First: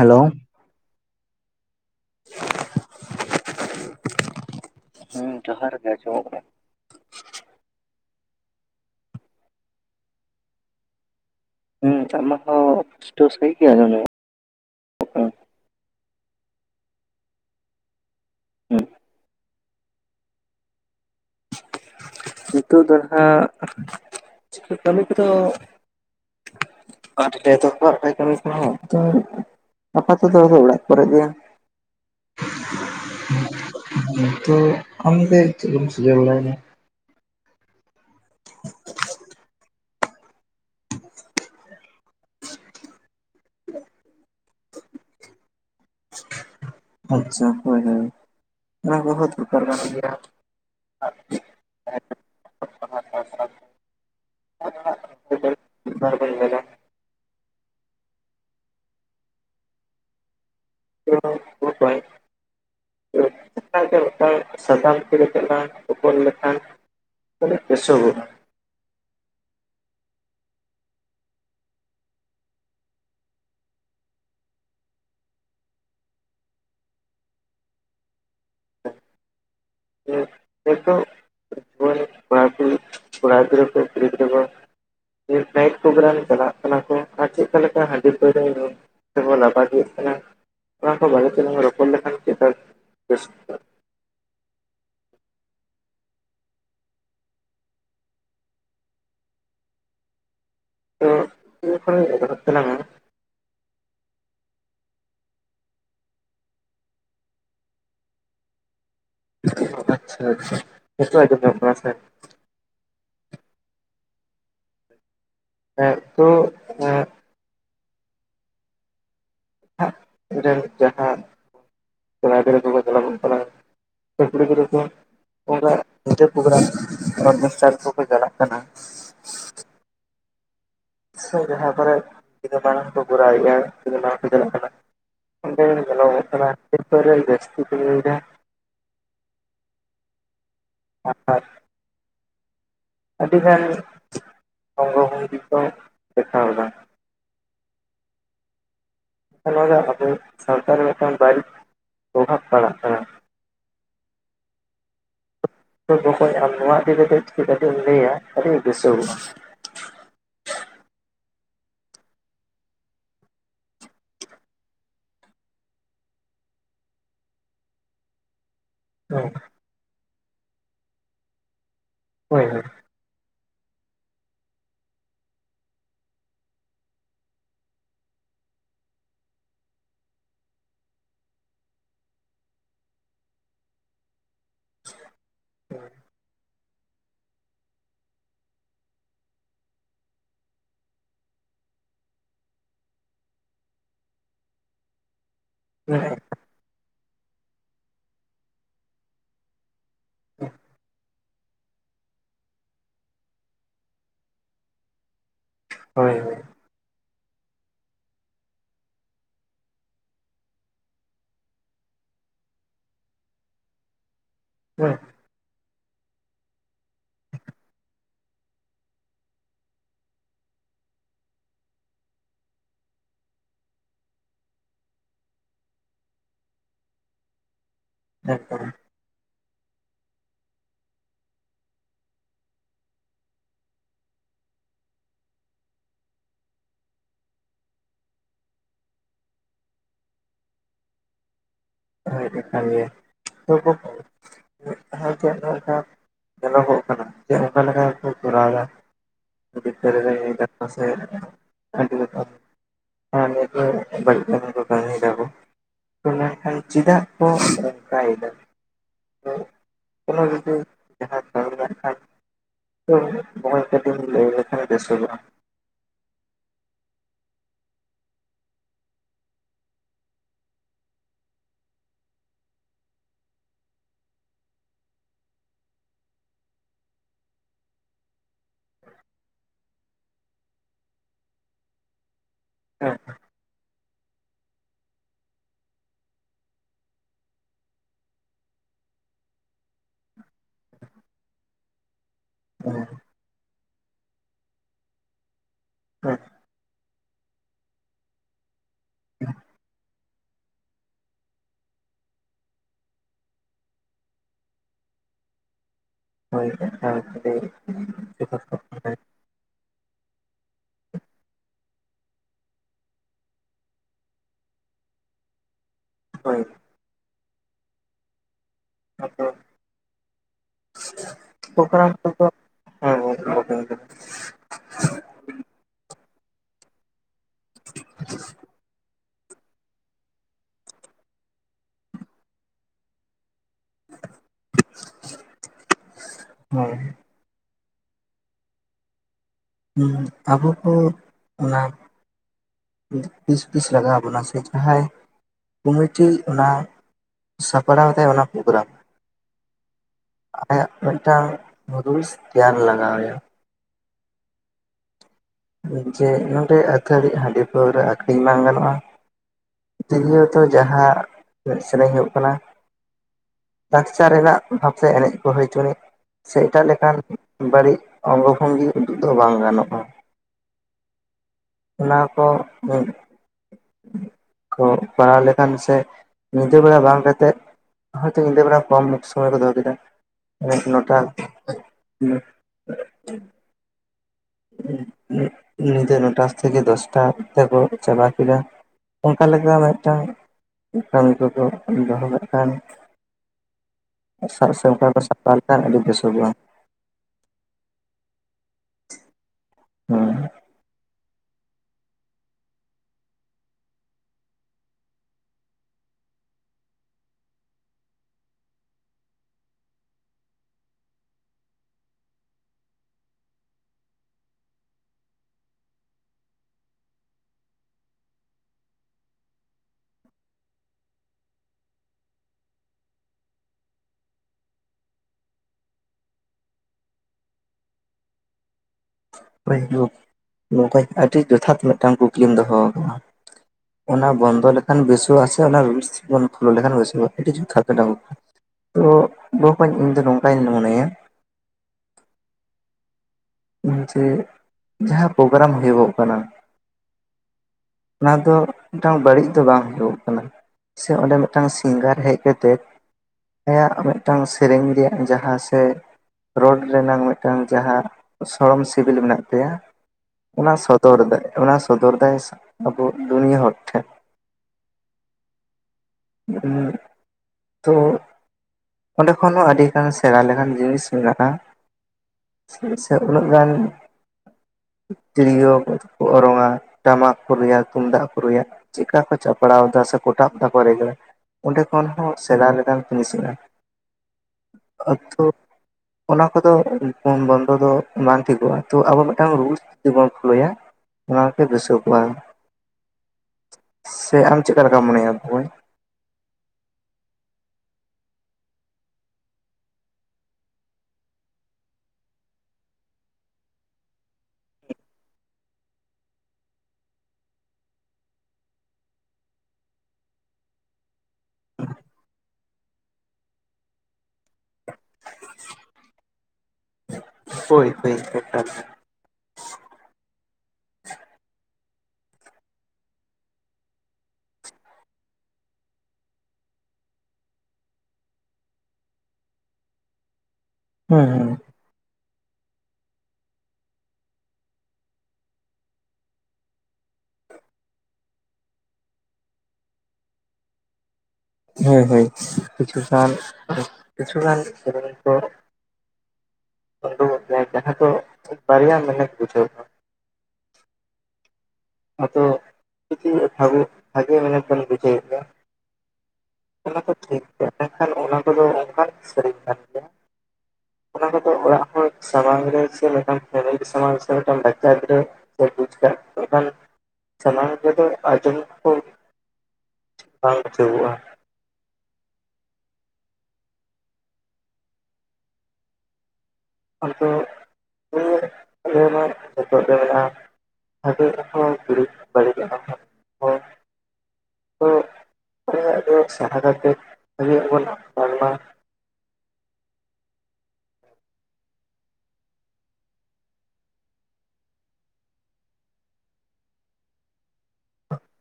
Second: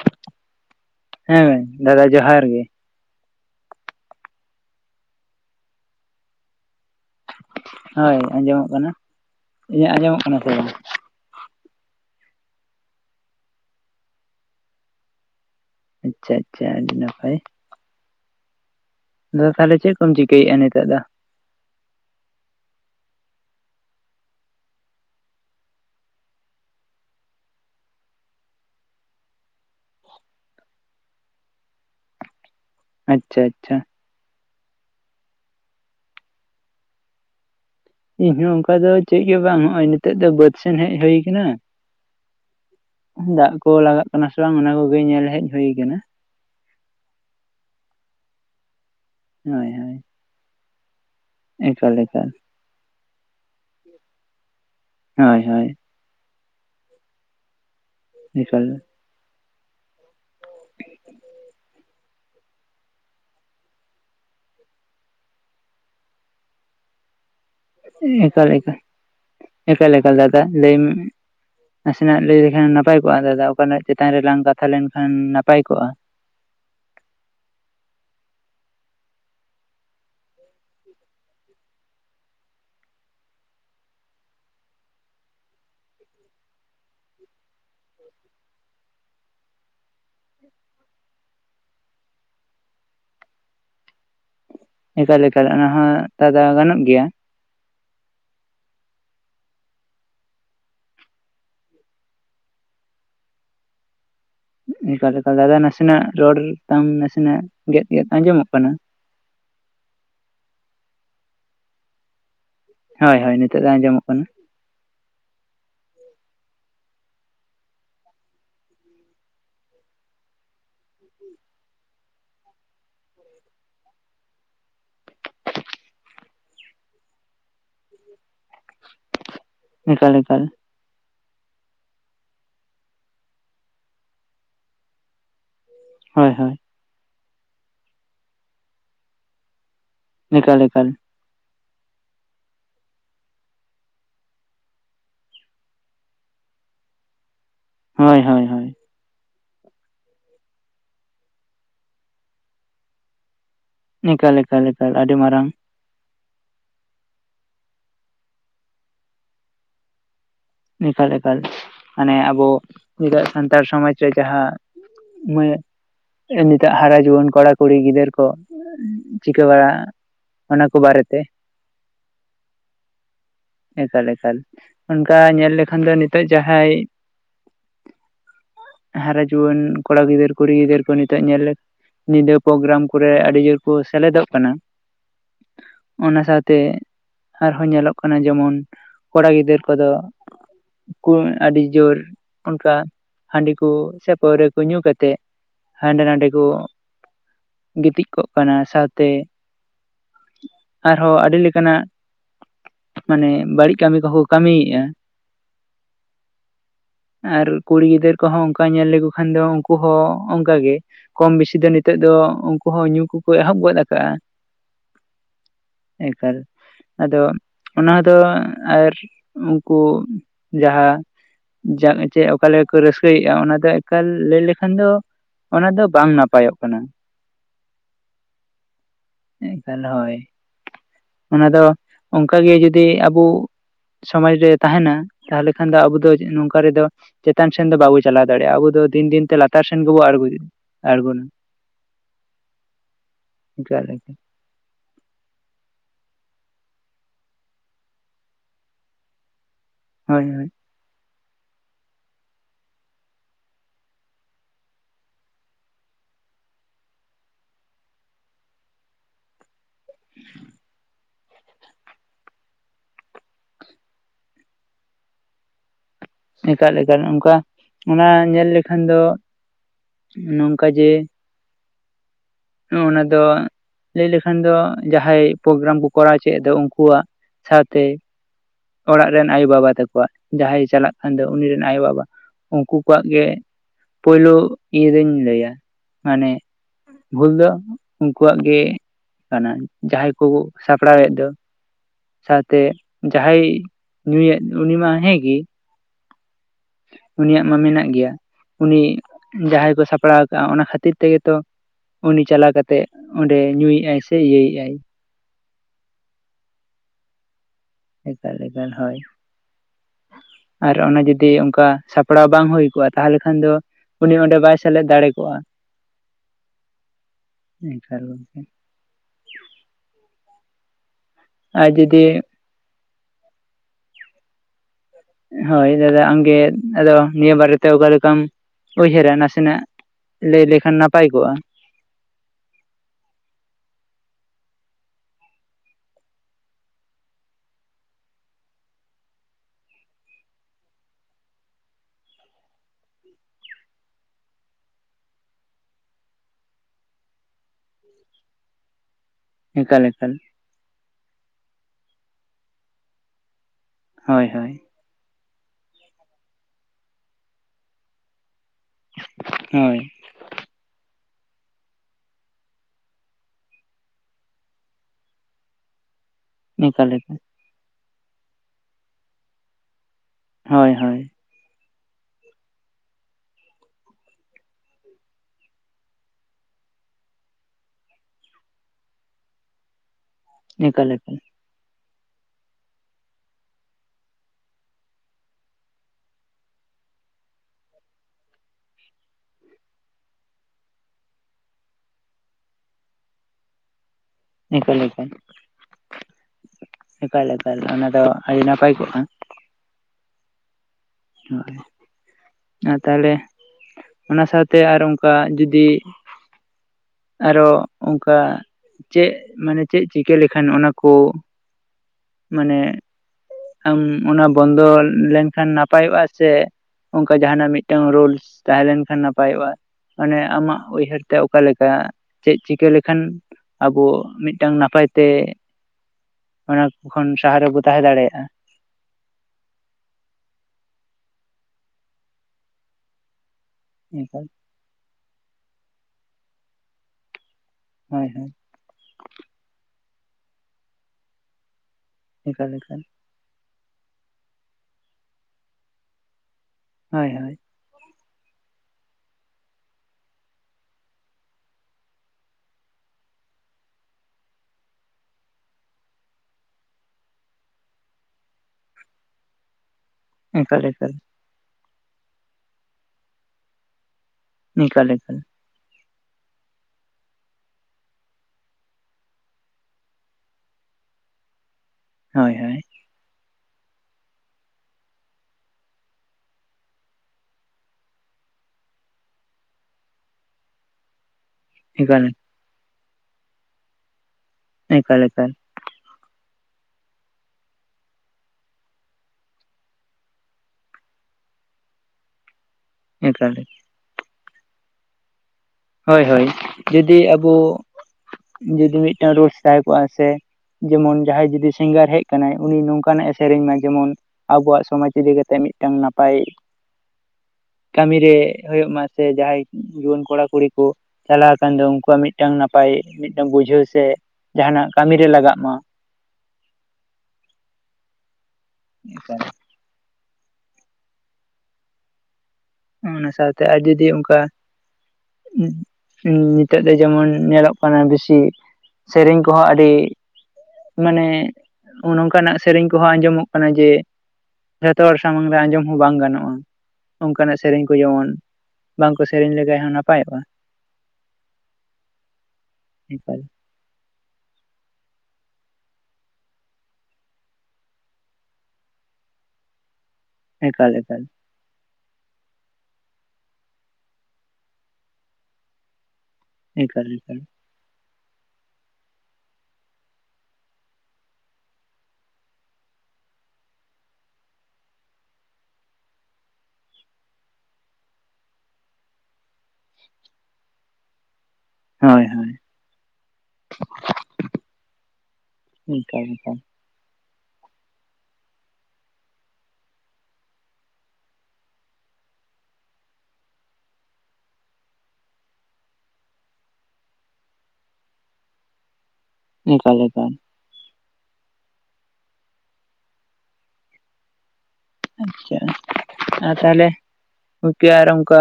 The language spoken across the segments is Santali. ᱦᱮᱞᱳ ᱦᱮᱸ ᱫᱟᱫᱟ ᱡᱚᱦᱟᱨ ᱜᱮ᱾ ᱦᱩᱸ ᱡᱚᱦᱟᱨ ᱜᱮ ᱡᱚᱦᱟᱨ ᱜᱮ, ᱦᱳᱭ ᱟᱸᱡᱚᱢᱚᱜ ᱠᱟᱱᱟ, ᱤᱧᱟᱹᱜ ᱟᱸᱡᱚᱢᱚᱜ ᱠᱟᱱᱟ ᱥᱮ ᱵᱟᱝ? ᱦᱩᱸ ᱟᱢᱟᱜᱛᱚ ᱯᱩᱥᱴᱟᱹᱣ ᱥᱟᱸᱦᱤᱡ ᱜᱮ ᱟᱡᱚᱢ ᱧᱟᱸᱢᱚᱜ [unintelligible] ᱠᱟᱱᱟ᱾ ᱟᱪᱪᱷᱟ ᱟᱪᱪᱷᱟ ᱟᱹᱰᱤ ᱱᱟᱯᱟᱭ, ᱦᱩᱸ ᱟᱫᱚ ᱛᱟᱦᱞᱮ ᱪᱮᱫ ᱠᱚᱢ ᱪᱤᱠᱟᱹᱭᱮᱫᱼᱟ ᱱᱤᱛᱚᱜ ᱫᱚ। ᱱᱤᱛᱚᱜ ᱫᱚ ᱦᱟᱸᱜ ᱠᱟᱹᱢᱤ ᱠᱚᱫᱚ, [unintelligible] ᱟᱯᱟ ᱛᱚᱛᱚ ᱟᱫᱚ ᱚᱲᱟᱜ ᱠᱚᱨᱮ ᱜᱮ, ᱟᱪᱪᱷᱟ ᱟᱪᱪᱷᱟ ᱛᱚ ᱟᱢ ᱜᱮ ᱪᱮᱫ ᱠᱚᱢ ᱪᱤᱠᱟᱹ ᱵᱟᱲᱟᱭ ᱫᱟ। ᱤᱧᱦᱚᱸ ᱚᱱᱠᱟ ᱫᱚ ᱪᱮᱫ ᱜᱮ ᱵᱟᱝ ᱱᱚᱜᱚᱭ ᱱᱤᱛᱚᱜ ᱫᱚ ᱵᱟᱹᱫ ᱥᱮᱱ ᱦᱮᱡ ᱦᱩᱭ ᱠᱟᱱᱟ। ᱫᱟᱜ ᱠᱚ ᱞᱟᱜᱟᱜ ᱠᱟᱱᱟ ᱥᱮ ᱵᱟᱝ ᱚᱱᱟ ᱠᱚᱜᱮ ᱧᱮᱞ ᱦᱮᱡ ᱦᱩᱭ ᱠᱟᱱᱟ। ᱟᱪᱪᱷᱟ ᱦᱳᱭ ᱦᱳᱭ, ᱚᱱᱟ ᱠᱚᱦᱚᱸ ᱫᱚᱨ ᱠᱟᱨ ᱦᱳᱭ ᱠᱟᱱ ᱦᱳᱭ ᱜᱮᱭᱟ। ᱮᱠᱟᱞ ᱮᱠᱟᱞ [inaudible] ᱦᱳᱭ ᱦᱳᱭ, ᱵᱟᱭ ᱜᱚᱡ ᱠᱟᱫᱟ [unintelligible] ᱮᱠᱟᱞ ᱮᱠᱟᱞ ᱥᱟᱛᱟᱢ ᱠᱚ ᱠᱟ. ᱴᱤᱡ ᱞᱟᱝ ᱨᱚᱯᱚᱲ ᱞᱮᱠᱷᱟᱱ, ᱟ. ᱰᱤ ᱯᱚᱥᱚ, ᱮᱠᱟᱞ ᱮᱠᱟᱞ ᱮᱠᱟᱞ ᱮᱠᱟᱞ ᱫᱟᱫᱟ ᱞᱟᱹᱭᱢᱮ, ᱱᱟᱥᱮᱱᱟᱜ ᱞᱟᱹᱭ ᱞᱮᱠᱷᱟᱱ ᱱᱟᱯᱟᱭ ᱠᱚᱜᱼᱟ ᱫᱟᱫᱟ ᱚᱠᱟᱱᱟᱜ ᱪᱮᱛᱟᱱ ᱨᱮᱞᱟᱝ ᱠᱟᱛᱷᱟ ᱞᱮᱱᱠᱷᱟᱱ ᱱᱟᱯᱟᱭ ᱠᱚᱜᱼᱟ। ᱱᱤᱛᱚᱜ, ᱠᱚᱞᱮᱡᱽ ᱠᱚᱲᱟ ᱠᱩᱲᱤ, ᱠᱚᱲᱟ ᱠᱩᱲᱤ ᱠᱚ [unintelligible] ᱱᱟᱭᱤᱴ ᱯᱨᱳᱜᱨᱟᱢ ᱪᱟᱞᱟᱜ ᱠᱟᱱᱟ ᱠᱚ ᱟᱨ ᱪᱮᱫ ᱞᱮᱠᱟ ᱦᱟᱺᱰᱤ ᱯᱟᱹᱣᱨᱟ. ᱨᱮ ᱥᱮᱵᱚᱱ [unintelligible] ᱤᱫᱤᱭᱮᱫ ᱠᱟᱱᱟ ᱚᱱᱟ ᱠᱚ ᱵᱟᱨᱮ ᱛᱮᱞᱟᱝ ᱨᱚᱯᱚᱲ ᱞᱮᱠᱷᱟᱱ ᱠᱟ. ᱡ ᱵᱮᱥ ᱠᱚᱜ ᱟ ᱮᱠᱟᱞ ᱮᱠᱟᱞ ᱚᱱᱟ ᱦᱚᱸ ᱟᱫᱚ ᱜᱟᱱᱚᱜ ᱜᱮᱭᱟ। ᱛᱚ ᱤᱧ ᱠᱷᱚᱱ ᱤᱧ ᱮᱦᱚᱵ ᱛᱟᱞᱟᱝ ᱟ ᱮᱠᱟᱞ ᱮᱠᱟᱞ ᱫᱟᱫᱟ ᱱᱟᱥᱮᱱᱟᱜ ᱨᱚᱲ ᱛᱟᱢ ᱱᱟᱥᱮᱱᱟᱜ ᱜᱮᱫ ᱜᱮᱫ ᱟᱸᱡᱚᱢᱚᱜ ᱠᱟᱱᱟ। ᱟᱪᱪᱷᱟ ᱟᱪᱪᱷᱟ ᱱᱤᱛᱚᱜ ᱟᱸᱡᱚᱢᱚᱜ ᱠᱟᱱᱟ ᱥᱮ ᱦᱮᱸ ᱦᱮᱸ ᱱᱤᱛᱚᱜ ᱫᱚ ᱟᱸᱡᱚᱢᱚᱜ ᱠᱟᱱᱟ ᱾ ᱮᱸᱜ ᱛᱳ ᱮᱫ ᱤᱧ ᱨᱮᱱ ᱡᱟᱦᱟᱸ ᱠᱚᱲᱟ ᱜᱤᱫᱽᱨᱟᱹ ᱠᱚᱠᱚ [unintelligible] ᱠᱟᱱᱟ ᱾ ᱩᱱᱠᱩ ᱛᱟᱠᱚ ᱫᱚᱠᱚ ᱚᱱᱠᱟ ᱤᱥᱴᱮᱪ ᱯᱨᱳᱠᱜᱨᱟᱢ ᱠᱚᱠᱚ ᱪᱟᱞᱟᱜ ᱠᱟᱱᱟ ᱮᱠᱟᱞ ᱮᱠᱟᱞ ᱡᱟᱦᱟᱸ ᱠᱚᱨᱮᱫ [unintelligible] ᱠᱚᱨᱟᱣᱮᱜᱼᱟᱭ ᱠᱚ ᱪᱟᱞᱟᱜ ᱠᱟᱱᱟ ᱚᱸᱰᱮ ᱵᱚᱱ [unintelligible] ᱦᱳᱭ ᱠᱟᱱᱟ ᱦᱳᱭ ᱮᱨᱯᱚᱨᱮ ᱡᱟᱹᱥᱛᱤ ᱠᱚ ᱞᱟᱹᱭ ᱫᱟ। ᱮᱠᱟᱞ ᱮᱠᱟᱞ ᱟᱴᱷᱟᱥ ᱟᱹᱰᱤ ᱜᱟᱱ [unintelligible] ᱠᱚ ᱫᱮᱠᱷᱟᱣ ᱫᱟ ᱾ ᱦᱳᱭ ᱦᱳᱭ ᱦᱳᱭ ᱱᱚᱣᱟ ᱫᱚ ᱟᱵᱚ ᱥᱟᱣᱛᱟ ᱨᱮ ᱢᱤᱫᱴᱟᱝ ᱵᱟᱹᱲᱤᱡ ᱯᱨᱚᱵᱷᱟᱵᱽ ᱯᱟᱲᱟᱜ ᱠᱟᱱᱟ ᱾ ᱱᱤᱠᱟ ᱮᱠᱟᱞ ᱮᱠᱟᱞ ᱟᱹᱰᱤ ᱢᱟᱨᱟᱝ ᱡᱚᱠᱷᱚᱡ ᱟᱢ ᱱᱚᱣᱟ ᱠᱚ ᱞᱮᱭᱟ ᱟᱹᱰᱤ ᱵᱮᱥᱚ [unintelligible] ᱮᱠᱟᱞ ᱮᱠᱟᱞ ᱟᱱᱮ ᱟᱵᱚ ᱱᱤᱛᱚᱜ ᱥᱟᱱᱛᱟᱲ ᱥᱚᱢᱟᱡ ᱨᱮ ᱡᱟᱦᱟᱸ ᱱᱤᱭᱟ. ᱱᱤᱛᱚᱜ ᱦᱟᱨᱟ ᱡᱩᱣᱟᱹᱱ ᱠᱚᱲᱟ ᱠᱩᱲᱤ ᱜᱤᱫᱟᱹᱨ ᱠᱚ ᱦᱮᱸ ᱪᱤᱠᱟᱹ ᱵᱟ ᱚᱱᱟ ᱠᱚ ᱵᱟᱨᱮᱛᱮ ᱦᱳᱭ ᱦᱳᱭ ᱮᱠᱟᱞ ᱮᱠᱟᱞ ᱠᱟ ᱧᱮᱞ ᱞᱮᱠᱷᱟᱱ ᱫᱚ ᱱᱤᱛᱚᱜ ᱡᱟᱦᱟᱸᱭ ᱦᱟᱨᱟ ᱡᱩᱣᱟᱹᱱ ᱠᱚᱲᱟ ᱜᱤᱫᱟᱹᱨ ᱠᱩᱲᱤ ᱜᱤᱫᱟᱹᱨ ᱠᱚ ᱱᱤᱛᱚᱜ ᱧᱮᱞ ᱧᱤᱫᱟᱹ ᱯᱨᱳᱜᱨᱟᱢ ᱠᱚᱨᱮ ᱟᱹᱰᱤ ᱡᱳᱨ ᱠᱚ ᱥᱮᱞᱮᱫᱚᱜ ᱠᱟᱱᱟ ᱾ ᱚᱱᱟ ᱥᱟᱶᱛᱮ ᱟᱨᱦᱚᱸ ᱧᱮᱞᱚᱜ ᱠᱟᱱᱟ ᱡᱮᱢᱚᱱ ᱠᱚᱲᱟ ᱜᱤᱫᱟᱹᱨ ᱠᱚ ᱫᱚ ᱠᱩᱸ ᱟᱹᱰᱤ ᱡᱳᱨ ᱚᱱᱠᱟ ᱦᱟᱺᱰᱤ ᱠᱚ ᱥᱮ ᱯᱟᱹᱣᱨᱟᱹ ᱠᱚ ᱧᱩ ᱠᱟᱛᱮᱜ ᱦᱟᱸᱰᱮ ᱦᱮᱸ ᱱᱟᱰᱮ ᱠᱚ ᱜᱤᱛᱤᱡ ᱠᱚᱜ ᱠᱟᱱᱟ ᱥᱟᱶᱛᱮ ᱟᱨᱦᱚᱸ ᱟᱹᱰᱤ ᱞᱮᱠᱟᱱᱟᱜ ᱢᱟᱱᱮ ᱵᱟᱹᱲᱤᱡ ᱠᱟᱹᱢᱤ ᱠᱚ ᱦᱳᱠ ᱠᱟᱹᱢᱤᱮᱜᱼᱟ᱾ ᱦᱳᱭ ᱦᱳᱭ ᱟᱨ ᱠᱩᱲᱤ ᱜᱤᱫᱟᱹᱨ ᱠᱚᱦᱚᱸ ᱚᱱᱠᱟ ᱧᱮᱞ ᱞᱮᱠᱚ ᱠᱷᱟᱱ ᱫᱚ ᱩᱱᱠᱩ ᱦᱚᱸ ᱚᱱᱠᱟ ᱜᱮ ᱠᱚᱢ ᱵᱮᱥᱤ ᱫᱚ ᱱᱤᱛᱚᱜ ᱫᱚ ᱩᱱᱠᱩ ᱦᱚᱸ ᱧᱩ ᱠᱚᱠᱚ ᱮᱦᱚᱵ ᱜᱚᱫ ᱟᱠᱟᱜᱼᱟ ᱾ ᱦᱮᱸ ᱮᱠᱟᱞ ᱟᱫᱚ ᱚᱱᱟ ᱫᱚ ᱟᱨ ᱩᱱᱠᱩ ᱡᱟᱦᱟᱸ ᱡᱟᱜ ᱪᱮᱜ ᱚᱠᱟ ᱞᱟᱭ ᱠᱚ ᱨᱟᱹᱥᱠᱟᱹᱭᱮᱜᱼᱟ ᱚᱱᱟ ᱫᱚ ᱮᱠᱟᱞ ᱞᱟᱹᱭ ᱞᱮᱠᱷᱟᱱ ᱫᱚ ᱚᱱᱟ ᱫᱚ ᱵᱟᱝ ᱱᱟᱯᱟᱭᱚᱜ ᱠᱟᱱᱟ᱾ ᱮᱠᱫᱚᱢ ᱮᱠᱟᱞ ᱦᱳᱭ ᱚᱱᱟ ᱫᱚ ᱚᱝᱠᱟ ᱜᱮ ᱡᱩᱫᱤ ᱟᱵᱩ ᱥᱚᱢᱟᱡ ᱨᱮ ᱛᱟᱦᱮᱱᱟ ᱛᱟᱦᱚᱞᱮ ᱠᱷᱟᱱ ᱫᱚ ᱟᱵᱚ ᱫᱚ ᱱᱚᱝᱠᱟ ᱨᱮᱫᱚ ᱪᱮᱛᱟᱱ ᱥᱮᱱ ᱫᱚ ᱵᱟᱵᱚ ᱪᱟᱞᱟᱣ ᱫᱟᱲᱮᱭᱟᱜᱼᱟ ᱟᱵᱚ ᱫᱚ ᱫᱤᱱ ᱫᱤᱱ ᱛᱮ ᱞᱟᱛᱟᱨ ᱥᱮᱱ ᱜᱮᱵᱚ ᱟᱬᱜᱚ ᱟᱬᱜᱚᱱᱟ ᱾ ᱦᱳᱭ ᱞᱮᱠᱷᱟ ᱜᱮ ᱮᱠᱟᱞ [unintelligible] ᱮᱠᱟᱞ ᱢᱤᱫ ᱫᱷᱟ ᱡᱮ ᱱᱚᱝᱠᱟᱱ ᱧᱮᱞᱚᱜᱚᱜ ᱠᱟᱱᱟ ᱡᱮ ᱚᱱᱠᱟ ᱞᱮᱠᱟ ᱜᱮᱠᱚ ᱠᱚᱨᱟᱣ ᱫᱟ ᱾ [unintelligible] [unintelligible] ᱦᱳᱭ ᱦᱳᱭ ᱵᱟᱲᱤᱡ ᱠᱟᱢᱤ ᱠᱚ ᱠᱟᱹᱢᱤᱭᱟᱭ ᱠᱚ ᱛᱚ ᱢᱮᱱᱠᱷᱟᱱ ᱪᱤᱫᱟᱜ ᱠᱚ ᱚᱝᱠᱟᱭ ᱮᱫᱟ ᱠᱚᱱᱚ ᱡᱩᱫᱤ [unintelligible] ᱞᱟᱹᱭ ᱞᱮᱠᱷᱟᱱ ᱵᱮᱥᱚᱜᱚᱜᱼᱟ᱾ ᱮᱠᱟᱞ ᱮᱠᱟᱞ ᱚᱝᱠᱟ ᱚᱱᱟ ᱧᱮᱞ ᱞᱮᱠᱷᱟᱱ ᱫᱚ ᱱᱚᱝᱠᱟ ᱡᱮ ᱚᱱᱟ ᱫᱚ ᱞᱟᱹᱭ ᱞᱮᱠᱷᱟᱱ ᱫᱚ ᱡᱟᱦᱟᱸᱭ ᱯᱨᱳᱜᱨᱟᱢ ᱠᱚ ᱠᱚᱨᱟᱣ ᱦᱚᱪᱚᱭᱮᱫᱟ ᱩᱱᱠᱩᱣᱟᱜ ᱥᱟᱶᱛᱮ ᱚᱲᱟᱜ ᱨᱮᱱ ᱟᱭᱳᱵᱟᱵᱟ ᱛᱟᱠᱚᱣᱟᱜ ᱡᱟᱦᱟᱸᱭᱮ ᱪᱟᱞᱟᱜ ᱠᱟᱱ ᱫᱚ ᱩᱱᱤ ᱨᱮᱱ ᱟᱭᱳᱵᱟᱵᱟ ᱩᱱᱠᱩ ᱦᱮᱸ ᱠᱚᱣᱟᱜ ᱜᱮ ᱯᱳᱭᱞᱩ ᱤᱭᱟᱹ ᱫᱚᱧ ᱞᱟᱹᱭᱟ ᱢᱟᱱᱮ ᱵᱷᱩᱞ ᱫᱚ ᱩᱱᱠᱩᱣᱟᱜ ᱜᱮ ᱠᱟᱱᱟ ᱡᱟᱦᱟᱸᱭ ᱠᱚ ᱥᱟᱯᱲᱟᱣᱮᱫ ᱫᱚ ᱥᱟᱶᱛᱮ ᱦᱮᱸ ᱡᱟᱦᱟᱸᱭ ᱧᱩᱭᱮᱫ ᱩᱱᱤ ᱢᱟ ᱦᱮᱸ ᱜᱮ ᱩᱱᱤᱭᱟᱜ ᱢᱟ ᱢᱮᱱᱟᱜ ᱜᱮᱭᱟ ᱩᱱᱤ ᱡᱟᱦᱟᱸᱭ ᱠᱚ ᱥᱟᱯᱲᱟᱣ ᱟᱠᱟᱟᱜ ᱚᱱᱟ ᱠᱷᱟᱹᱛᱤᱨ ᱛᱮᱜᱮᱛᱚ ᱩᱱᱤ ᱪᱟᱞᱟᱣ ᱠᱟᱛᱮᱜ ᱚᱸᱰᱮ ᱧᱩᱭᱮᱟᱭ ᱥᱮ ᱤᱭᱟᱹᱭᱮᱟᱭ ᱾ ᱦᱳᱭ [unintelligible] ᱮᱜᱞ ᱮᱜᱞ ᱦᱚ [inaudible] ᱟᱨ ᱚᱱᱟ ᱡᱩᱚᱫᱤ ᱚᱱᱠᱟ ᱥᱟᱯᱲᱟᱣ ᱵᱟᱝ ᱦᱩᱭ ᱠᱚᱜᱼᱟ ᱛᱟᱦᱚᱞᱮ ᱠᱷᱟᱱ ᱫᱚ ᱩᱱᱤ ᱚᱸᱰᱮ ᱵᱟᱭ ᱥᱮᱞᱮᱫ ᱫᱟᱲᱮ ᱠᱚᱜᱼᱟ᱾ ᱦᱳᱭ ᱮᱠᱟᱞ ᱜᱚᱝᱠᱮ [unintelligible] ᱦᱚᱭ ᱜᱚᱝᱠᱮ ᱟᱨ ᱡᱩᱫᱤ ᱠᱚ ᱠᱟᱢᱤ ᱠᱟᱱᱟ ᱦᱳᱭ ᱫᱟᱫᱟ ᱟᱢᱜᱮ ᱟᱫᱚ ᱱᱤᱭᱟᱹ ᱵᱟᱨᱮᱛᱮ ᱚᱠᱟᱮ ᱞᱮᱠᱟᱢ ᱩᱭᱦᱟᱹᱨᱟ ᱱᱟᱥᱮᱱᱟᱜ᱾ ᱞᱟᱹᱭ ᱞᱮᱠᱷᱟᱱ ᱱᱟᱯᱟᱭ ᱠᱚᱜᱼᱟ? ᱦᱮᱸ ᱟᱵᱚ ᱠᱚ ᱚᱱᱟ ᱯᱤᱥ ᱯᱤᱥ ᱞᱟᱜᱟᱣ ᱵᱚᱱᱟᱹ ᱥᱮ ᱡᱟᱦᱟᱸᱭ ᱠᱚᱢᱤᱴᱤ ᱚᱱᱟ ᱥᱟᱯᱲᱟᱣᱫᱟᱭ ᱚᱱᱟ ᱯᱨᱳᱜᱨᱟᱢ᱾ ᱮᱠᱟᱞ ᱮᱠᱟᱞ ᱟᱭᱟᱜ ᱢᱤᱫᱴᱟᱝ ᱨᱩᱥ ᱛᱮᱭᱟᱨ ᱞᱟᱜᱟᱣᱭᱟ᱾ ᱦᱳᱭ ᱦᱳᱭ ᱡᱮ ᱱᱚᱸᱰᱮ ᱟᱹᱛᱟᱹᱲᱤᱡ ᱦᱟᱺᱰᱤ ᱯᱟᱹᱣᱨᱟᱹ ᱟᱠᱷᱨᱤᱧ ᱵᱟᱝ ᱜᱟᱱᱚᱜᱼᱟ᱾ ᱦᱳᱭ ᱛᱤᱭᱚᱛᱚ ᱡᱟᱦᱟᱸ, ᱮᱱᱮᱡ ᱥᱮᱨᱮᱧ ᱦᱳᱭᱳᱜ ᱠᱟᱱᱟ᱾ ᱞᱟᱠᱪᱟᱨ ᱨᱮᱱᱟᱜ ᱵᱷᱟᱵᱛᱮ ᱮᱱᱮᱡ ᱠᱚ ᱦᱩᱭ ᱦᱳᱭᱪᱩᱱᱤᱡ᱾ ᱥᱮ ᱮᱴᱟᱜ ᱮᱠᱟᱞ ᱞᱮᱠᱟᱱ ᱮᱠᱟᱞ ᱵᱟᱹᱲᱤᱡ ᱚᱝᱜᱚᱵᱷᱚᱝᱜᱤ ᱩᱫᱩᱜ ᱫᱚ ᱵᱟᱝ ᱜᱟᱱᱚᱜᱼᱟ᱾ ᱦᱳᱭ ᱦᱳᱭ ᱚᱱᱟ ᱠᱚ ᱩᱸ ᱠᱚ ᱯᱟᱲᱦᱟᱣ ᱞᱮᱠᱷᱟᱱ ᱥᱮ ᱧᱤᱫᱟᱹ ᱵᱮᱲᱟ ᱵᱟᱝ ᱠᱟᱛᱮᱫ ᱦᱳᱭᱛᱚ ᱧᱤᱫᱟᱹ ᱵᱮᱲᱟ ᱠᱚᱢ [unintelligible] ᱥᱩᱢᱚᱭ ᱠᱚ ᱫᱚᱦᱚ ᱠᱮᱫᱟ᱾ [unintelligible] ᱮᱠᱟᱞ ᱱᱚᱴᱟ ᱮᱠᱟᱞ [unintelligible] ᱧᱤ ᱧᱤᱫᱟᱹ ᱱᱚᱴᱟᱷ ᱫᱚᱥᱴᱟ ᱛᱮᱠᱚ ᱪᱟᱵᱟ ᱠᱮᱫᱟ᱾ ᱚᱱᱠᱟ ᱞᱮᱠᱟ ᱢᱤᱫᱴᱟᱱ ᱠᱟᱹᱢᱤ ᱠᱚᱫᱚ ᱫᱚᱦᱚ ᱠᱟᱜ ᱠᱷᱟᱱ᱾ [unintelligible] ᱮᱠᱟᱞ ᱮᱠᱟᱞ ᱥᱟᱯᱲᱟᱣ ᱟᱹᱰᱤ ᱵᱮᱥ ᱠᱚᱜᱼᱟ ᱾ ᱮᱠᱟᱞ ᱮᱠᱟᱞ ᱚᱱᱟ ᱫᱚ ᱟᱹᱰᱤ ᱱᱟᱯᱟᱭ ᱠᱚᱜᱼᱟ᱾ ᱦᱩᱸ ᱦᱚᱭ ᱟᱨ ᱛᱟᱦᱚᱞᱮ ᱚᱱᱟ ᱥᱟᱶᱛᱮ ᱟᱨ ᱚᱝᱠᱟ ᱡᱩᱫᱤ ᱟᱨᱚ ᱚᱝᱠᱟ ᱪᱮᱜ ᱢᱟᱱᱮ ᱪᱮᱜ ᱪᱤᱠᱟᱹ ᱞᱮᱠᱷᱟᱱ ᱚᱱᱟᱠᱚ ᱢᱟᱱᱮ ᱟᱢ ᱚᱱᱟ ᱵᱚᱱᱫᱚ ᱞᱮᱱᱠᱷᱟᱱ ᱱᱟᱯᱟᱭᱚᱜᱼᱟ ᱥᱮ ᱚᱝᱠᱟ ᱡᱟᱦᱱᱟᱜ ᱢᱤᱫᱴᱟᱝ ᱨᱳᱞᱥ ᱛᱟᱦᱮᱸ ᱞᱮᱱᱠᱷᱟᱱ ᱱᱟᱯᱟᱭᱚᱜᱼᱟ᱾ ᱢᱟᱱᱮ ᱟᱢᱟᱜ ᱩᱭᱦᱟᱹᱨ ᱛᱮ ᱚᱠᱟᱞᱮᱠᱟ ᱪᱮᱫ ᱪᱤᱠᱟᱹ ᱞᱮᱠᱷᱟᱱ ᱟᱵᱚ ᱢᱤᱫᱴᱟᱝ ᱱᱟᱯᱟᱭᱛᱮ ᱚᱱᱟ ᱠᱷᱚᱱ ᱥᱟᱦᱟᱨ ᱨᱮᱵᱚ ᱛᱟᱦᱮᱸ ᱫᱟᱲᱮᱭᱟᱜᱼᱟ᱾ ᱦᱚᱭ ᱦᱳ ᱵᱚᱠᱚᱧ ᱟᱹᱰᱤ ᱡᱚᱛᱷᱟᱛ ᱢᱤᱫᱴᱟᱝ ᱠᱩᱠᱞᱤᱢ ᱫᱚᱦᱚ ᱠᱟᱫᱟ᱾ ᱚᱱᱟ ᱮᱠᱟᱞ ᱵᱚᱱᱫᱚ ᱞᱮᱠᱷᱟᱱ ᱵᱮᱥᱚᱜ ᱟ ᱥᱮ ᱚᱱᱟ ᱨᱩᱢ ᱵᱚᱱ ᱯᱷᱩᱞᱟᱹ ᱞᱮᱠᱷᱟᱱ ᱵᱮᱥᱼᱟ ᱟᱹᱰᱤ ᱡᱚᱛᱷᱟᱛ᱾ [unintelligible] ᱦᱳᱭ ᱦᱳᱭ ᱛᱚ ᱱᱚᱣᱟ ᱠᱷᱚᱱ ᱤᱧ ᱫᱚ ᱱᱚᱝᱠᱟᱧ ᱢᱚᱱᱮᱭᱟ᱾ ᱮᱠᱟᱞ ᱮᱠᱟᱞ ᱱᱚ ᱡᱮ ᱡᱟᱦᱟᱸ ᱯᱨᱳᱜᱨᱟᱢ ᱦᱳᱭᱳᱜᱚᱜ ᱠᱟᱱᱟ᱾ ᱦᱳᱭ ᱦᱳᱭ ᱚᱱᱟ ᱫᱚ ᱢᱤᱫᱴᱟᱝ ᱵᱟᱹᱲᱤᱡ ᱫᱚ ᱵᱟᱝ ᱦᱳᱭᱳᱜ ᱠᱟᱱᱟ᱾ ᱥᱮ ᱚᱸᱰᱮ ᱢᱤᱫᱴᱟᱝ ᱥᱤᱝᱜᱟᱨ ᱦᱮᱡ ᱠᱟᱛᱮᱫ ᱟᱭᱟᱜ ᱢᱤᱫᱴᱟᱝ ᱥᱮᱨᱮᱧ ᱨᱮᱭᱟᱜ ᱡᱟᱦᱟᱸ ᱥᱮ, ᱨᱚᱲ ᱨᱮᱱᱟᱝ ᱢᱤᱫᱴᱟᱝ ᱡᱟᱦᱟᱸ ᱥᱚᱲᱚᱢ ᱥᱤᱵᱤᱞ ᱢᱮᱱᱟᱜ ᱛᱟᱭᱟ ᱚᱱᱟ ᱮᱠᱟᱞ ᱮᱠᱟᱞ ᱥᱚᱛᱚᱨ ᱮᱫᱟᱭ᱾ ᱚᱱᱟ ᱥᱚᱫᱚᱨᱫᱟᱭ ᱟᱵᱚ ᱫᱩᱱᱤᱭᱟᱹ ᱦᱚᱲ ᱴᱷᱮᱜ᱾ ᱱᱤᱠᱟ ᱞᱮᱠᱟ᱾ ᱛᱚ ᱚᱸᱰᱮ ᱠᱷᱚᱱ ᱦᱚᱸ ᱟᱹᱰᱤᱜᱟᱱ ᱥᱮᱬᱟ ᱞᱮᱠᱟᱱ ᱡᱤᱱᱤᱥ ᱢᱮᱱᱟᱜᱼᱟ᱾ ᱦᱳᱭ ᱦᱳᱭ ᱥᱮ ᱥᱮ ᱩᱱᱟᱹᱜ ᱜᱟᱱ ᱛᱤᱨᱤᱭᱳ ᱠᱚ ᱚᱨᱚᱝᱟ ᱴᱟᱢᱟᱠ ᱠᱚ ᱨᱩᱭᱟ ᱛᱩᱢᱫᱟᱜ ᱠᱚ ᱨᱩᱭᱟ᱾ ᱪᱮᱜᱠᱟ ᱠᱚ ᱪᱟᱯᱲᱟᱣ ᱫᱟ ᱥᱮ, ᱠᱚᱴᱟᱵ ᱫᱟᱠᱚ ᱨᱮᱜᱽᱲᱟ᱾ ᱚᱸᱰᱮ ᱠᱷᱚᱱ ᱮᱠᱟᱞ ᱦᱚᱸ ᱥᱮᱬᱟ ᱞᱮᱠᱟᱱ ᱡᱤᱱᱤᱥ ᱢᱮᱱᱟᱜᱼᱟ᱾ ᱮᱠᱟᱞ ᱟᱛᱳ ᱮᱠᱟᱞ ᱚᱱᱟ ᱠᱚᱫᱚ ᱵᱚᱱᱫᱚ ᱫᱚ ᱵᱟᱝ ᱴᱷᱤᱠᱚᱜᱼᱟ ᱛᱚ ᱟᱵᱚ ᱢᱤᱫᱴᱟᱝ ᱨᱩᱞᱥ ᱡᱩᱫᱤᱵᱚᱱ ᱯᱷᱳᱞᱳᱭᱟ᱾ ᱚᱱᱟ ᱜᱮ ᱫᱤᱥᱟᱹ ᱠᱚᱣᱟ᱾ ᱮᱠᱟᱞ ᱥᱮ ᱟᱢ ᱪᱮᱫ ᱞᱮᱠᱟᱢ ᱢᱚᱱᱮᱭᱟ ᱾ ᱵᱚᱠᱚᱧ? ᱦᱳᱭ ᱦᱳᱭ ᱡᱩᱫᱤ ᱟᱵᱚ ᱡᱩᱫᱤ ᱢᱤᱫᱴᱟᱝ ᱨᱩᱞᱥ ᱛᱟᱦᱮᱸ ᱠᱚᱜᱼᱟ ᱥᱮ ᱡᱮᱢᱚᱱ ᱡᱟᱦᱟᱸᱭ ᱡᱩᱫᱤ ᱥᱤᱝᱜᱟᱨ ᱦᱮᱡ ᱟᱠᱟᱱᱟᱭ, ᱩᱱᱤ ᱱᱚᱝᱠᱟᱱᱟᱜᱼᱮ ᱥᱮᱨᱮᱧ ᱢᱟ ᱡᱮᱢᱚᱱ ᱟᱵᱚᱣᱟᱜ ᱥᱚᱢᱟᱡᱽ ᱤᱫᱤ ᱠᱟᱛᱮᱫ ᱢᱤᱫᱴᱟᱝ ᱱᱟᱯᱟᱭ ᱠᱟᱹᱢᱤ ᱨᱮ ᱦᱳᱭᱳᱜ ᱢᱟ ᱥᱮ ᱡᱟᱦᱟᱸᱭ ᱡᱩᱣᱟᱹᱱ ᱠᱚᱲᱟ ᱠᱩᱲᱤ ᱠᱚ ᱪᱟᱞᱟᱣ ᱟᱠᱟᱱ ᱫᱚ ᱩᱱᱠᱩᱣᱟᱜ ᱢᱤᱫᱴᱟᱝ ᱱᱟᱯᱟᱭ ᱢᱤᱫᱴᱟᱝ ᱵᱩᱡᱷᱟᱹᱣ ᱥᱮ ᱡᱟᱦᱱᱟᱜ ᱠᱟᱹᱢᱤᱨᱮ ᱞᱟᱜᱟᱜ ᱢᱟ᱾ ᱦᱳᱭ ᱦᱳᱭ [unintelligible] ᱮᱠᱟᱞ ᱚᱱᱟ ᱥᱟᱶᱛᱮ ᱟᱨ ᱡᱩᱫᱤ ᱚᱱᱠᱟ ᱱᱤᱛᱚᱜ ᱫᱚ ᱡᱮᱢᱚᱱ ᱧᱮᱞᱚᱜ ᱠᱟᱱᱟ ᱵᱮᱥᱤ ᱥᱮᱹᱨᱮᱧ ᱠᱚᱦᱚᱸ ᱟᱹᱰᱤ ᱦᱩᱸ ᱢᱟᱱᱮ ᱦᱩᱸ ᱱᱚᱝᱠᱟᱱᱟᱜ ᱥᱮᱨᱮᱧ ᱠᱚᱦᱚᱸ ᱟᱸᱡᱚᱢᱚᱜ ᱠᱟᱱᱟ ᱡᱮ ᱡᱚᱛᱚ ᱦᱚᱲ ᱥᱟᱢᱟᱝ ᱨᱮ ᱟᱸᱡᱚᱢ ᱦᱚᱸ ᱵᱟᱝ ᱜᱟᱱᱚᱜᱼᱟ ᱚᱱᱠᱟᱱᱟᱜ ᱥᱮᱨᱮᱧ ᱠᱚ ᱡᱮᱢᱚᱱ ᱵᱟᱝᱠᱚ ᱥᱮᱨᱮᱧ ᱞᱮᱠᱷᱟᱡ ᱦᱚᱸ ᱱᱟᱯᱟᱭᱚᱜᱼᱟ ᱦᱳᱭ ᱦᱳᱭ ᱠᱤᱪᱷ ᱜᱟᱱ ᱮᱠᱟᱞ ᱠᱤᱪᱷᱩᱜᱟᱱ ᱥᱮᱨᱮᱧ ᱠᱚ ᱚᱱᱰᱮ ᱡᱟᱦᱟᱸ ᱫᱚ ᱵᱟᱨᱭᱟ ᱢᱮᱱᱮ ᱵᱩᱡᱷᱟᱹᱣ ᱮᱠᱟᱞ ᱮᱠᱟᱞ᱾ ᱟᱫᱚ ᱪᱟᱹᱜ ᱵᱷᱟᱜᱮ ᱵᱷᱟᱜᱮ ᱢᱚᱱᱮ ᱵᱮᱱ ᱵᱩᱡᱷᱟᱹᱣᱮᱫ ᱞᱮᱭᱟ᱾ ᱚᱱᱟ ᱮᱠᱟᱞ ᱠᱚ ᱮᱠᱟᱞ ᱴᱷᱤᱠ ᱜᱮᱭᱟ ᱢᱮᱱᱠᱷᱟᱱ ᱚᱱᱟ ᱠᱚᱫᱚ ᱚᱱᱠᱟᱱᱮ ᱥᱮᱨᱮᱧ ᱠᱟᱱ ᱜᱮᱭᱟ ᱚᱱᱟ ᱠᱚᱫᱚ ᱚᱲᱟᱜ ᱦᱚᱲ ᱥᱟᱢᱟᱝ ᱨᱮ ᱥᱮ ᱢᱤᱫᱴᱟᱝ ᱯᱷᱮᱢᱮᱞᱤ ᱥᱟᱢᱟᱝ ᱥᱮ ᱢᱤᱫᱴᱟᱝ ᱵᱟᱪᱟ ᱜᱤᱫᱽᱨᱟᱹ [unintelligible] ᱥᱟᱱᱟᱢ ᱨᱮᱫᱚ ᱟᱡᱚᱱ ᱠᱚ ᱵᱟᱝ ᱵᱩᱡᱷᱟᱹᱚᱜᱼᱟ ᱦᱳᱭ ᱦᱳᱭ [unintelligible] [unintelligible] ᱟᱫᱚ ᱱᱤᱭᱟᱹ ᱟᱞᱮᱢᱟ ᱱᱤᱛᱚᱜ ᱫᱚ ᱢᱮᱱᱟᱜᱼᱟ ᱾ [unintelligible] [inaudible] [unintelligible] [unintelligible] ᱥᱟᱦᱟ ᱠᱟᱛᱮᱫ [unintelligible] [unintelligible] ᱚᱱᱠᱟ ᱞᱮᱠᱟ᱾ ᱟᱪᱪᱷᱟ ᱟᱨ ᱛᱟᱦᱚᱞᱮ ᱜᱚᱢᱠᱮ ᱟᱨ ᱚᱱᱠᱟ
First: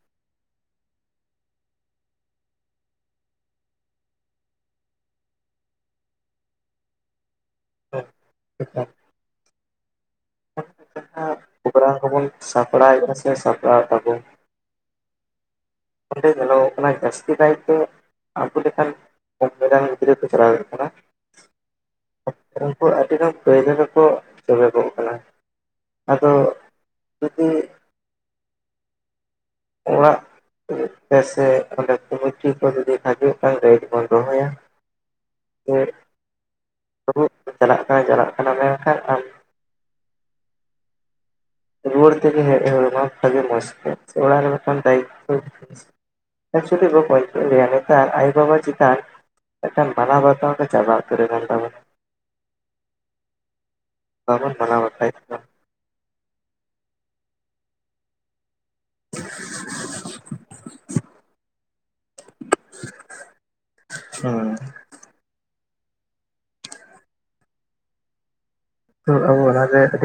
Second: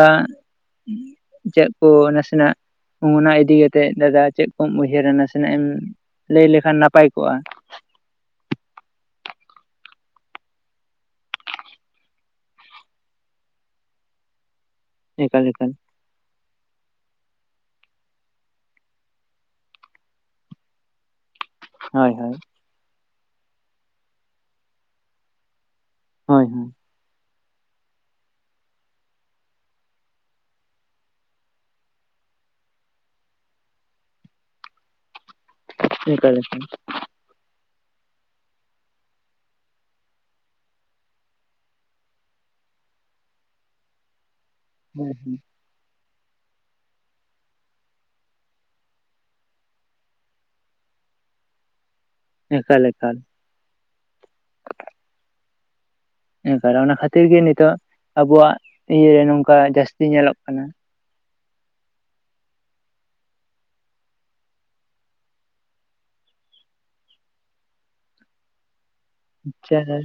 ᱪᱮᱫ ᱠᱚ ᱱᱟᱥᱮᱱᱟᱜ ᱚᱱᱟ ᱤᱫᱤ ᱠᱟᱛᱮᱜ ᱫᱟᱫᱟ ᱪᱮᱫ ᱠᱚᱢ ᱩᱭᱦᱟᱹᱨ ᱱᱟᱥᱮᱱᱟᱜ ᱮᱢ ᱞᱟᱹᱭ ᱞᱮᱠᱷᱟᱱ ᱱᱟᱯᱟᱭ ᱠᱚᱜᱼᱟ [inaudible] ᱯᱨᱳᱜᱨᱟᱢ ᱠᱚᱵᱚᱱ ᱥᱟᱯᱲᱟᱣᱮᱫᱟ ᱥᱮ ᱥᱟᱯᱲᱟᱣ ᱛᱟᱵᱚᱱ ᱮᱠᱟᱞ ᱮᱠᱟᱞ ᱚᱸᱰᱮ ᱪᱟᱞᱟᱣ ᱠᱟᱱᱟ ᱡᱟᱹᱥᱛᱤ ᱠᱟᱭᱛᱮ ᱟᱵᱚ ᱞᱮᱠᱟᱱ ᱨᱮᱱ ᱜᱤᱫᱽᱨᱟᱹ ᱠᱚ ᱪᱟᱞᱟᱣᱮᱫ ᱠᱟᱱᱟ ᱦᱳᱭ ᱦᱳᱭ ᱩᱱᱠᱩ ᱟᱹᱰᱤᱜᱟᱱ ᱯᱟᱹᱭᱞᱟᱹ ᱨᱮᱠᱚ ᱪᱚᱵᱮᱫᱚᱜ ᱠᱟᱱᱟ ᱟᱫᱚ ᱦᱳᱭ ᱦᱳᱭ ᱡᱩᱫᱤ ᱚᱲᱟᱜ ᱥᱮ ᱚᱸᱰᱮ ᱠᱩᱢᱴᱤ ᱠᱚ ᱡᱩᱫᱤ ᱦᱤᱡᱩᱜ ᱠᱷᱟᱱ ᱨᱮᱴ ᱵᱚᱱ ᱨᱚᱦᱚᱭᱟ ᱮᱠᱟᱞ ᱮᱠᱟᱞ [unintelligible] ᱪᱟᱞᱟᱜ ᱠᱟᱱᱟ ᱪᱟᱞᱟᱜ ᱠᱟᱱᱟ ᱢᱮᱱᱠᱷᱟᱱ [unintelligible] ᱨᱩᱣᱟᱹᱲ ᱛᱮᱜᱮ ᱦᱮᱡ ᱦᱚᱲ ᱢᱟ ᱵᱷᱟᱜᱮ ᱢᱚᱡᱽᱛᱮ ᱥᱮ ᱚᱲᱟᱜ ᱨᱮ ᱢᱤᱫᱟᱱ ᱦᱳᱭ ᱫᱟᱭᱤᱛᱚ ᱦᱳᱭ [unintelligible] ᱱᱮᱛᱟᱨ ᱟᱭᱳ-ᱵᱟᱵᱟ ᱪᱮᱛᱟᱱ᱾ ᱢᱤᱫᱴᱮᱱ ᱢᱟᱱᱟᱣ ᱵᱟᱛᱟᱣ ᱜᱮ ᱪᱟᱵᱟ ᱩᱛᱟᱹᱨ ᱠᱟᱱ ᱛᱟᱵᱚᱱᱟ ᱮᱠᱟᱞ ᱮᱠᱟᱞ [unintelligible] ᱟᱨ ᱚᱱᱟ ᱠᱷᱟᱹᱛᱤᱨ ᱜᱮ ᱱᱤᱛᱚᱜ ᱟᱵᱚᱣᱟᱜ ᱤᱭᱟᱹᱨᱮ ᱱᱚᱝᱠᱟ ᱡᱟᱹᱥᱛᱤ ᱧᱮᱞᱚᱜ ᱠᱟᱱᱟ ᱦᱩᱸ ᱛᱚ ᱟᱵᱚ ᱚᱱᱟᱨᱮ ᱟᱪᱪᱷᱟ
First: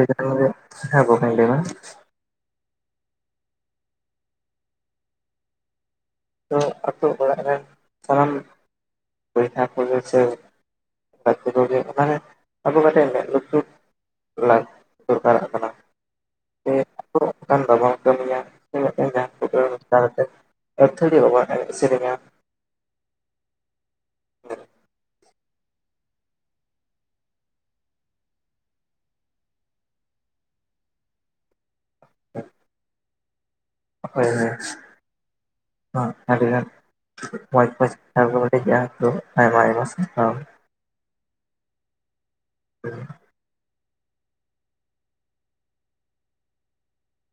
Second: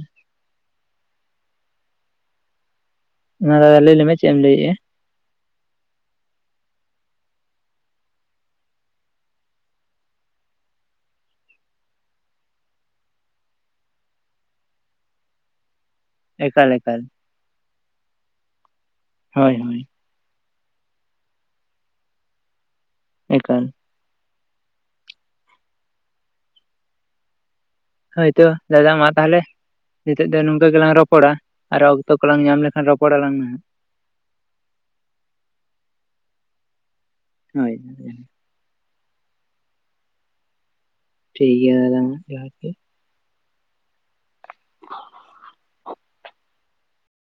[inaudible] ᱚᱱᱟ ᱫᱟᱫᱟ ᱞᱟᱹᱭ ᱞᱮ ᱢᱮ ᱪᱮᱫ ᱮᱢ ᱞᱟᱹᱭᱮᱜᱼᱟ ᱛᱚ ᱟᱹᱛᱳ ᱚᱲᱟᱜ ᱨᱮᱱ ᱥᱟᱱᱟᱢ ᱵᱚᱭᱦᱟ ᱠᱚᱫᱚ ᱥᱮ [inaudible] ᱞᱟ ᱫᱚᱨᱠᱟᱨᱟᱜ ᱠᱟᱱᱟ ᱮᱠᱟᱞ ᱥᱮ ᱮᱠᱟᱞ ᱚᱱᱠᱟᱱ ᱵᱟᱵᱚᱱ ᱠᱟᱹᱢᱤᱭᱟ ᱦᱳᱭ ᱦᱳᱭ ᱠᱟᱛᱮᱜ ᱮᱛᱷᱟᱨᱤ ᱚ ᱥᱮᱨᱮᱧᱟ ᱮᱠᱟᱞ ᱦᱳᱭᱛᱚ ᱫᱟᱫᱟ ᱢᱟ ᱛᱟᱦᱚᱞᱮ ᱱᱤᱛᱚᱜ ᱫᱚ ᱱᱚᱝᱠᱟ ᱜᱮᱞᱟᱝ ᱨᱚᱯᱚᱲᱟ ᱟᱨ ᱚᱠᱛᱚ ᱠᱚᱞᱟᱝ ᱧᱟᱢ ᱞᱮᱠᱷᱟᱱ ᱨᱚᱯᱚᱲᱟᱞᱟᱝ ᱱᱟᱜ ᱦᱳᱭ ᱦᱳᱭ ᱟᱹᱰᱤᱜᱟᱱ ᱢᱚᱡᱽ ᱦᱳᱭ ᱠᱟᱛᱷᱟ ᱠᱚ ᱵᱮᱱ ᱴᱷᱤᱠ ᱜᱮᱭᱟ ᱛᱚ ᱟᱭᱢᱟ ᱟᱭᱢᱟ ᱥᱟᱨᱦᱟᱣ ᱴᱷᱤᱠ ᱜᱮᱭᱟ [inaudible]